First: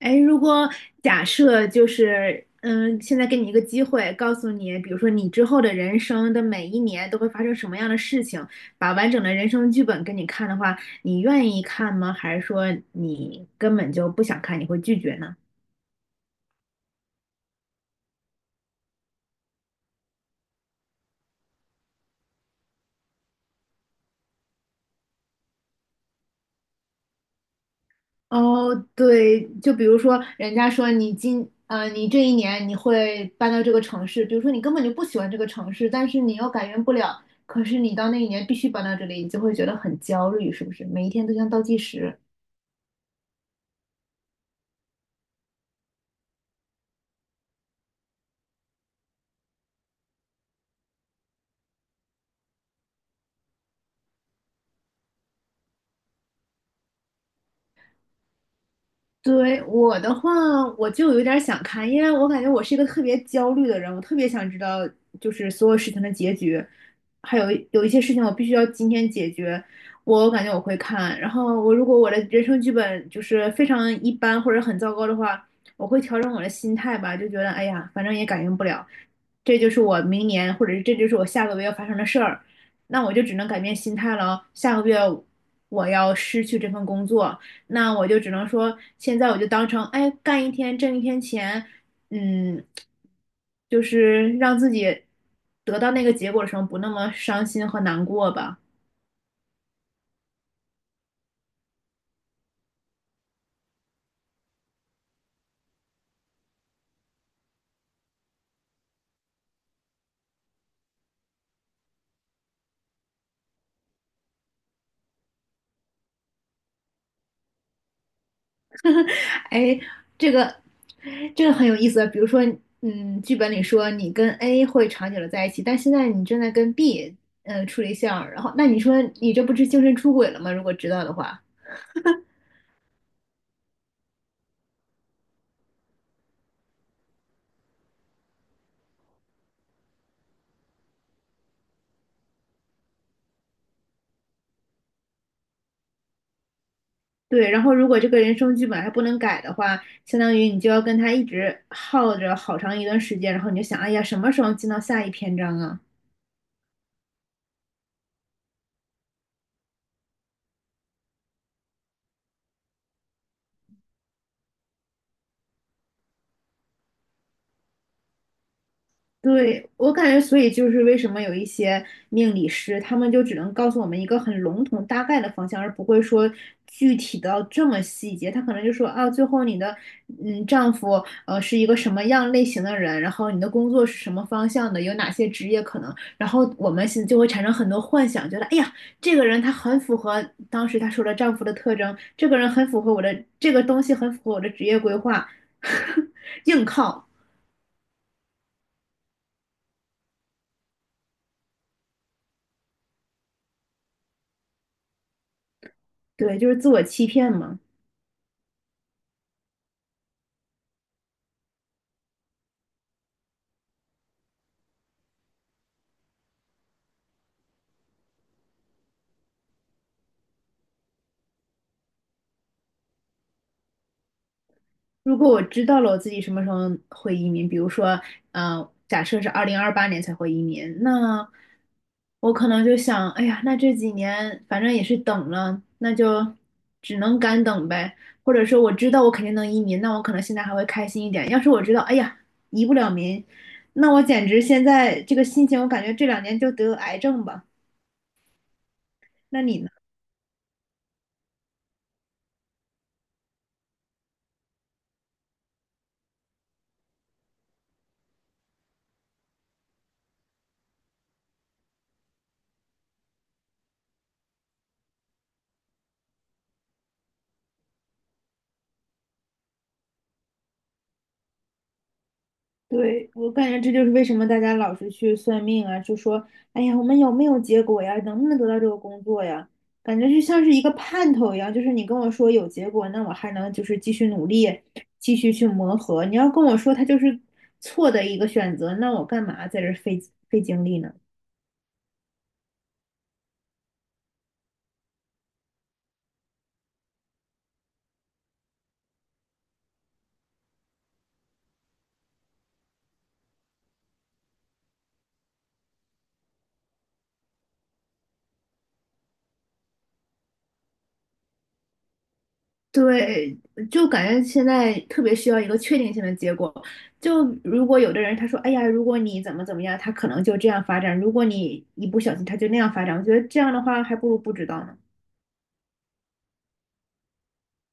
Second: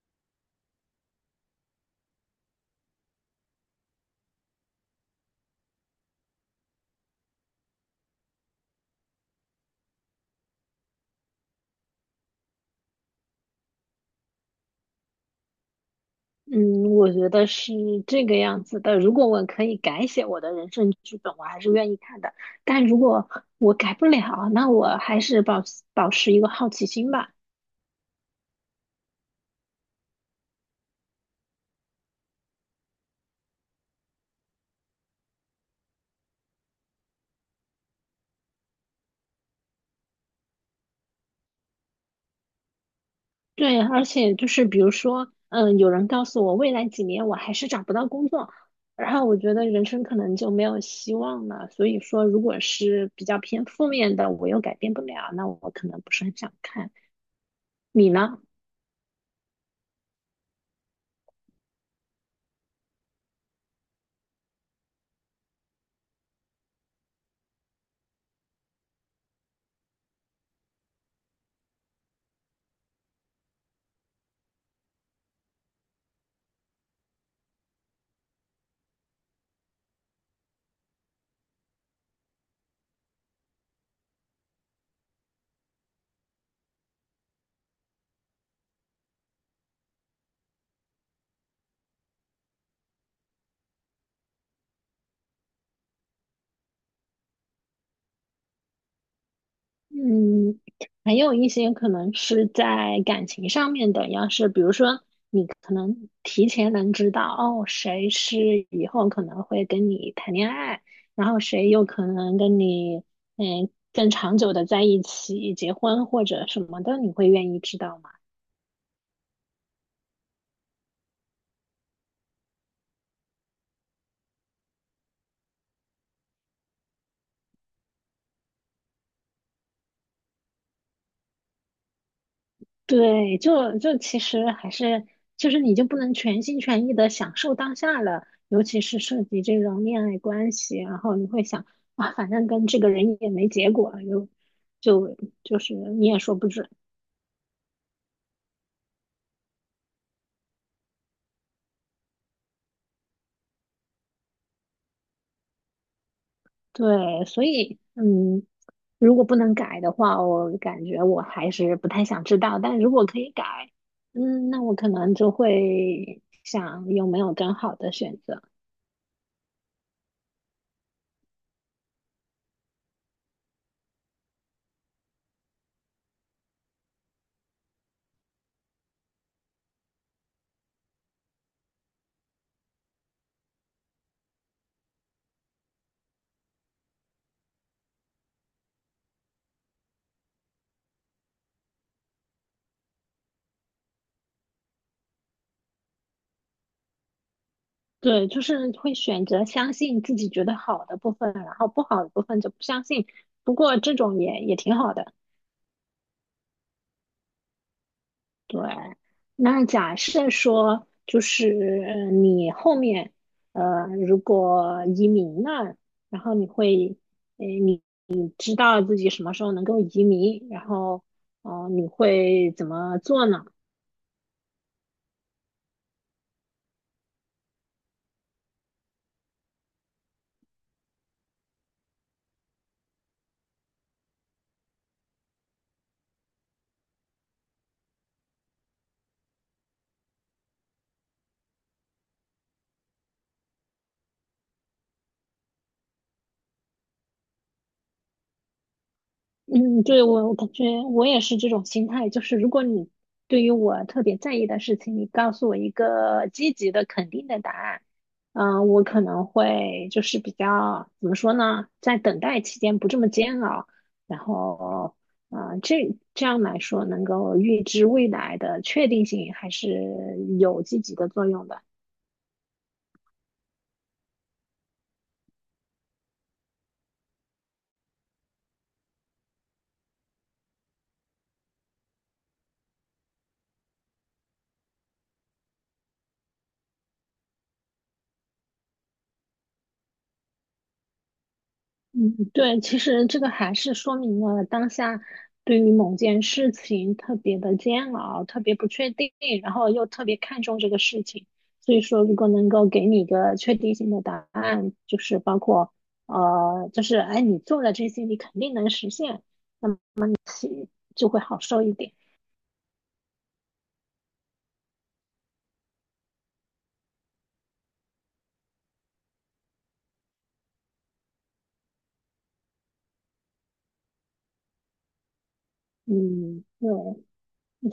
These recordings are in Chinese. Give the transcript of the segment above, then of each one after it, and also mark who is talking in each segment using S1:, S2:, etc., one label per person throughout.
S1: 哎，如果假设就是，现在给你一个机会，告诉你，比如说你之后的人生的每一年都会发生什么样的事情，把完整的人生剧本给你看的话，你愿意看吗？还是说你根本就不想看，你会拒绝呢？
S2: 嗯，我觉得是这个样子的。如果我可以改写我的人生剧本，我还是愿意看的。但如果我改不了，那我还是保持一个好奇心吧。
S1: 哦，对，就比如说人家说你这一年你会搬到这个城市，比如说你根本就不喜欢这个城市，但是你又改变不了，可是你到那一年必须搬到这里，你就会觉得很焦虑，是不是？每一天都像倒计时。
S2: 对，而且就是比如说，有人告诉我未来几年我还是找不到工作，然后我觉得人生可能就没有希望了。所以说，如果是比较偏负面的，我又改变不了，那我可能不是很想看。你呢？
S1: 对，我的话，我就有点儿想看，因为我感觉我是一个特别焦虑的人，我特别想知道就是所有事情的结局，还有有一些事情我必须要今天解决，我感觉我会看。然后我如果我的人生剧本就是非常一般或者很糟糕的话，我会调整我的心态吧，就觉得哎呀，反正也改变不了，这就是我明年或者是这就是我下个月要发生的事儿，那我就只能改变心态了，下个月我要失去这份工作。那我就只能说，现在我就当成，哎，干一天挣一天钱，嗯，就是让自己得到那个结果的时候不那么伤心和难过吧。
S2: 嗯，还有一些可能是在感情上面的，要是比如说你可能提前能知道哦，谁是以后可能会跟你谈恋爱，然后谁有可能跟你更长久的在一起结婚或者什么的，你会愿意知道吗？
S1: 哎，这个这个很有意思。比如说，剧本里说你跟 A 会长久的在一起，但现在你正在跟 B 处对象，然后那你说你这不是精神出轨了吗？如果知道的话。
S2: 对，就其实还是就是你就不能全心全意的享受当下了，尤其是涉及这种恋爱关系，然后你会想啊，反正跟这个人也没结果，又就就是你也说不准。
S1: 对，然后如果这个人生剧本还不能改的话，相当于你就要跟他一直耗着好长一段时间，然后你就想，哎呀，什么时候进到下一篇章啊？
S2: 对，所以如果不能改的话，我感觉我还是不太想知道。但如果可以改，那我可能就会想有没有更好的选择。
S1: 对，我感觉，所以就是为什么有一些命理师，他们就只能告诉我们一个很笼统、大概的方向，而不会说具体到这么细节。他可能就说啊，最后你的丈夫是一个什么样类型的人，然后你的工作是什么方向的，有哪些职业可能，然后我们现就会产生很多幻想，觉得哎呀，这个人他很符合当时他说的丈夫的特征，这个人很符合我的，这个东西很符合我的职业规划，硬靠，
S2: 对，就是会选择相信自己觉得好的部分，然后不好的部分就不相信。不过这种也挺好的。
S1: 对，就是自我欺骗嘛。
S2: 对，那假设说就是你后面如果移民了，然后你会你知道自己什么时候能够移民，然后哦、你会怎么做呢？
S1: 如果我知道了我自己什么时候会移民，比如说，假设是2028年才会移民，那我可能就想，哎呀，那这几年反正也是等了，那就只能干等呗。或者说我知道我肯定能移民，那我可能现在还会开心一点。要是我知道，哎呀，移不了民，那我简直现在这个心情，我感觉这两年就得癌症吧。那你呢？
S2: 嗯，对，我感觉我也是这种心态，就是如果你对于我特别在意的事情，你告诉我一个积极的、肯定的答案，我可能会就是比较怎么说呢，在等待期间不这么煎熬，然后，啊，这样来说，能够预知未来的确定性还是有积极的作用的。
S1: 对，我感觉这就是为什么大家老是去算命啊，就说，哎呀，我们有没有结果呀？能不能得到这个工作呀？感觉就像是一个盼头一样，就是你跟我说有结果，那我还能就是继续努力，继续去磨合。你要跟我说它就是错的一个选择，那我干嘛在这儿费精力呢？
S2: 嗯，对，其实这个还是说明了当下对于某件事情特别的煎熬，特别不确定，然后又特别看重这个事情。所以说，如果能够给你一个确定性的答案，就是包括就是哎，你做了这些，你肯定能实现，那么其就会好受一点。
S1: 对，就感觉现在特别需要一个确定性的结果。就如果有的人他说，哎呀，如果你怎么怎么样，他可能就这样发展；如果你一不小心，他就那样发展。我觉得这样的话，还不如不知道呢。
S2: 嗯，对，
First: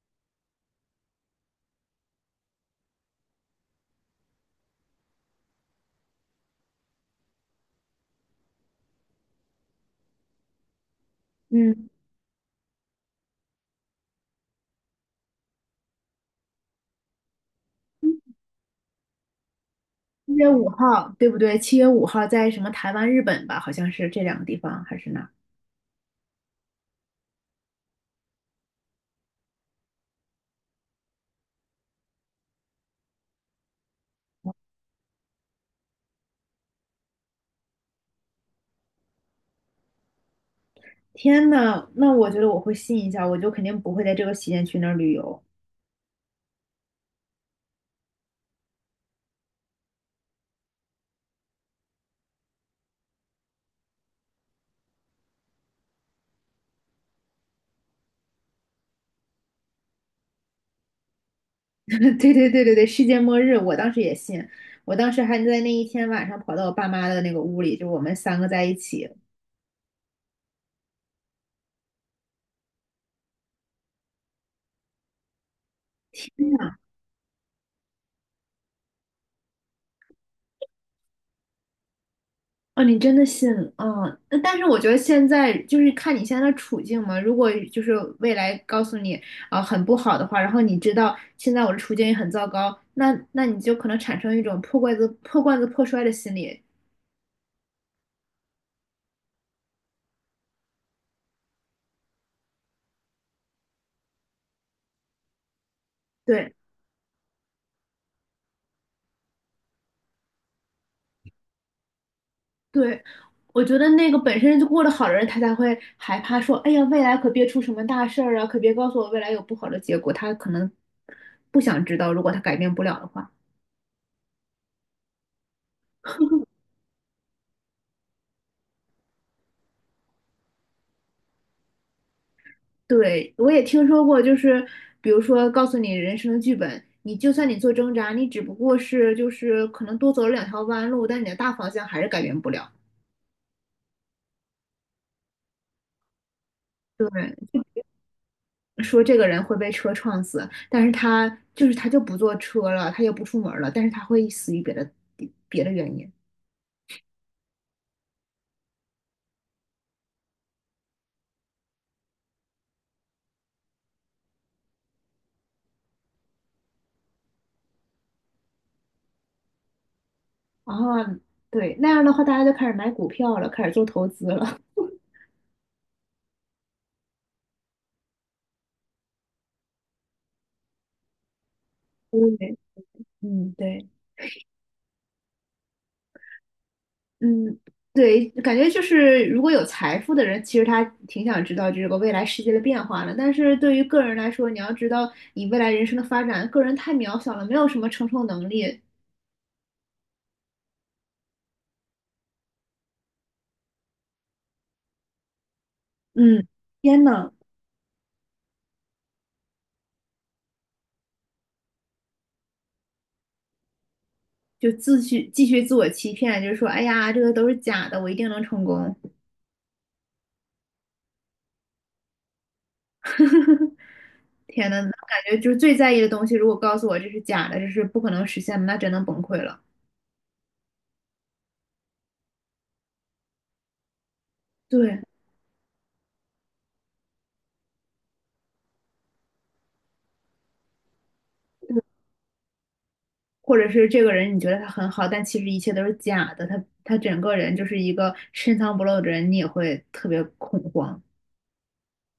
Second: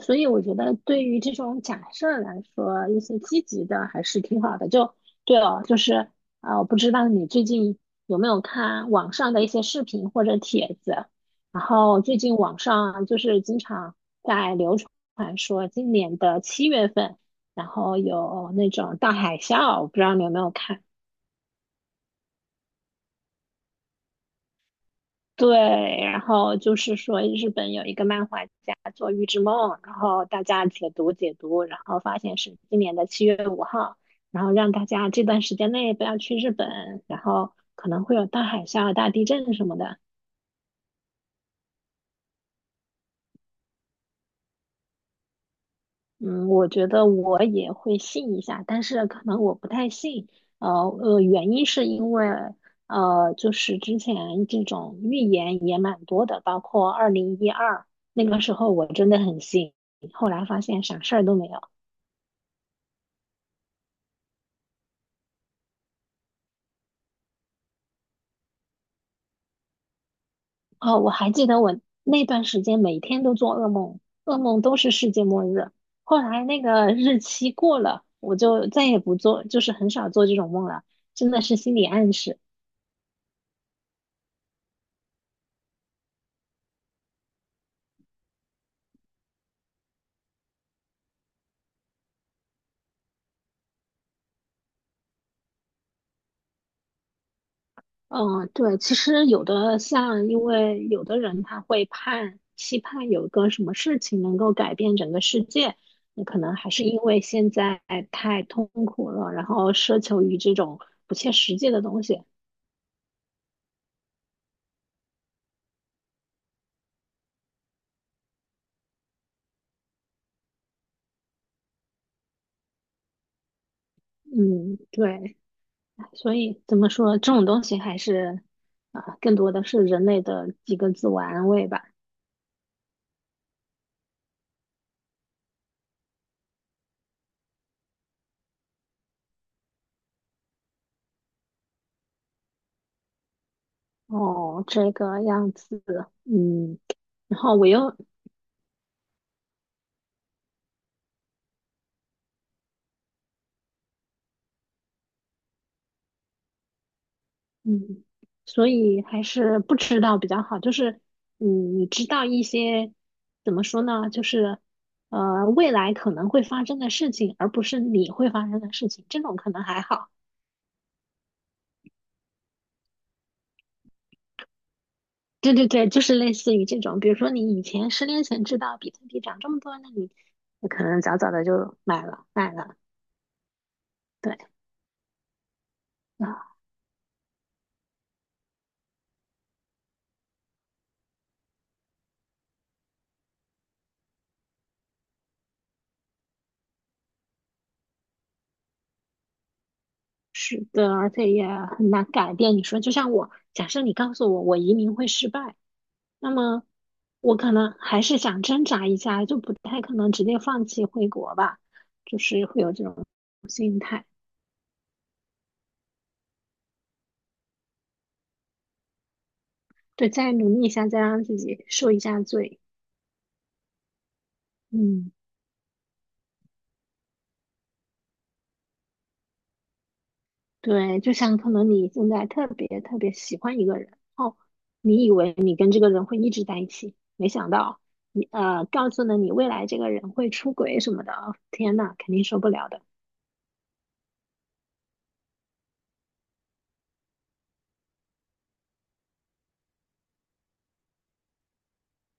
S2: 所以我觉得对于这种假设来说，一些积极的还是挺好的。就对哦，就是啊，我不知道你最近有没有看网上的一些视频或者帖子，然
S1: 嗯，
S2: 后最近网上就是经常在流传说今年的7月份，然后有那种大海啸，我不知道你有
S1: 七
S2: 没
S1: 月
S2: 有
S1: 五
S2: 看。
S1: 号，对不对？七月五号在什么台湾、日本吧？好像是这两个地方，还是哪儿。
S2: 对，然后就是说日本有一个漫画家做《预知梦》，然后大家解读解读，然后发现是今年的7月5号，然后让大家这段时间内不要去日本，然后可能会有大海啸、大地震什么的。
S1: 天呐，那我觉得我会信一下，我就肯定不会在这个期间去那儿旅游。
S2: 嗯，我觉得我也会信一下，但是可能我不太信。呃原因是因为就是之前这种预言也蛮多的，包括2012那个时候，我真的很信，后来发现啥事儿都没有。
S1: 对对对对对，世界末日，我当时也信。我当时还在那一天晚上跑到我爸妈的那个屋里，就我们三个在一起，
S2: 哦，我还记得我那段时间每天都做噩梦，噩梦都是世界末日。后来那个日期过了，我就再也不做，就是很少做这种梦了，真的是心理暗示。
S1: 哦，你真的信哦，但是我觉得现在就是看你现在的处境嘛。如果就是未来告诉你很不好的话，然后你知道现在我的处境也很糟糕，那你就可能产生一种破罐子破摔的心理。
S2: 嗯，对，其实有的像，因为有的人他会期盼有一个什么事情能够改变整个世界，那可
S1: 对
S2: 能还是因为现在太痛苦了，然后奢求于这种不切实际的东西。
S1: 对，我觉得那个本身就过得好的人，他才会害怕说，哎呀，未来可别出什么大事儿啊，可别告诉我未来有不好的结果。他可能不想知道，如果他改变不了的话。
S2: 嗯，对，所以怎么说，这种东西还是啊，更多的是人类的几个自我安慰吧。
S1: 对，我也听说过，就是比如说告诉你人生的剧本，你就算你做挣扎，你只不过是就是可能多走了两条弯路，但你的大方向还是改变不了。
S2: 哦，这个样子，嗯，
S1: 对，
S2: 然后我又
S1: 说这个人会被车撞死，但是他就是他就不坐车了，他也不出门了，但是他会死于别的别的原因。
S2: 嗯，所以还是不知道比较好。就是，你知道一些怎么说呢？就是，未来可能会发生的事情，而不是你会发生的事情，这种可能还好。
S1: 啊，对，那样的话大家就开始买股票了，开始做投资了。
S2: 对对对，就是类似于这种，比如说你以前10年前知道比特币涨这么多，那你可能早早的就买了 买
S1: 对，
S2: 了。
S1: 嗯，对。
S2: 对啊，
S1: 嗯，对，感觉就是如果有财富的人，其实他挺想知道这个未来世界的变化的。但是对于个人来说，你要知道你未来人生的发展，个人太渺小了，没有什么承受能力。
S2: 是的，而且也很难改变。你说，就像我，假设你告诉我我移民会失败。那
S1: 嗯，
S2: 么
S1: 天呐，
S2: 我可能还是想挣扎一下，就不太可能直接放弃回国吧，就是会有这种，
S1: 就继续自我欺骗，就是说，哎呀，这个都是假的，我一定能成功。
S2: 对，再努力一下，再让自己受一下罪。
S1: 天呐，那
S2: 嗯，
S1: 感觉就是最在意的东西，如果告诉我这是假的，这是不可能实现的，那真的崩溃了。
S2: 对，就像可能你现在特别特别喜欢一个人，哦，
S1: 对，
S2: 你以为你跟这个人会一直在一起，没想到你告诉了你未来这个人会出轨什么的，哦天
S1: 嗯
S2: 呐，肯定受不了的。
S1: 或者是这个人你觉得他很好，但其实一切都是假的，他整个人就是一个深藏不露的人，你也会特别恐慌。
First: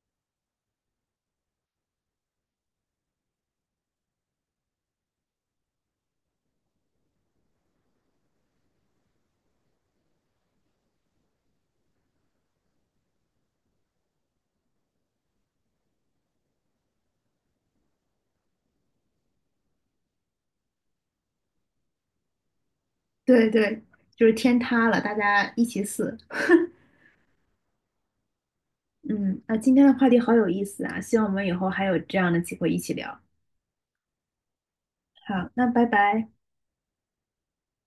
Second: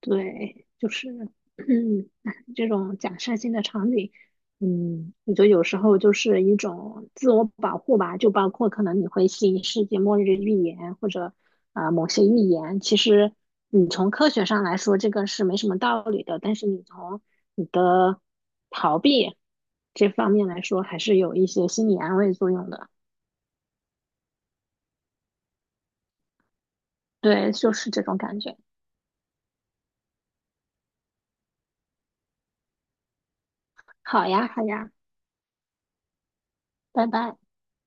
S2: 对，就是，哎这种假设性的场景，我觉得有时候就是一种自我保护吧，就包括可能你会信世界末日预言或者某些预言，其实你从科学上来说这个是没什么道理的，但是你从你的逃避这方面来说，还是有一些心理安慰作用的。
S1: 对对，就是天塌了，大家一起死。
S2: 对，就是这种感觉。
S1: 嗯，那今天的话题好有意思啊，希望我们以后还有这样的机会一起聊。
S2: 好呀，好呀，
S1: 好，那拜拜。
S2: 拜拜。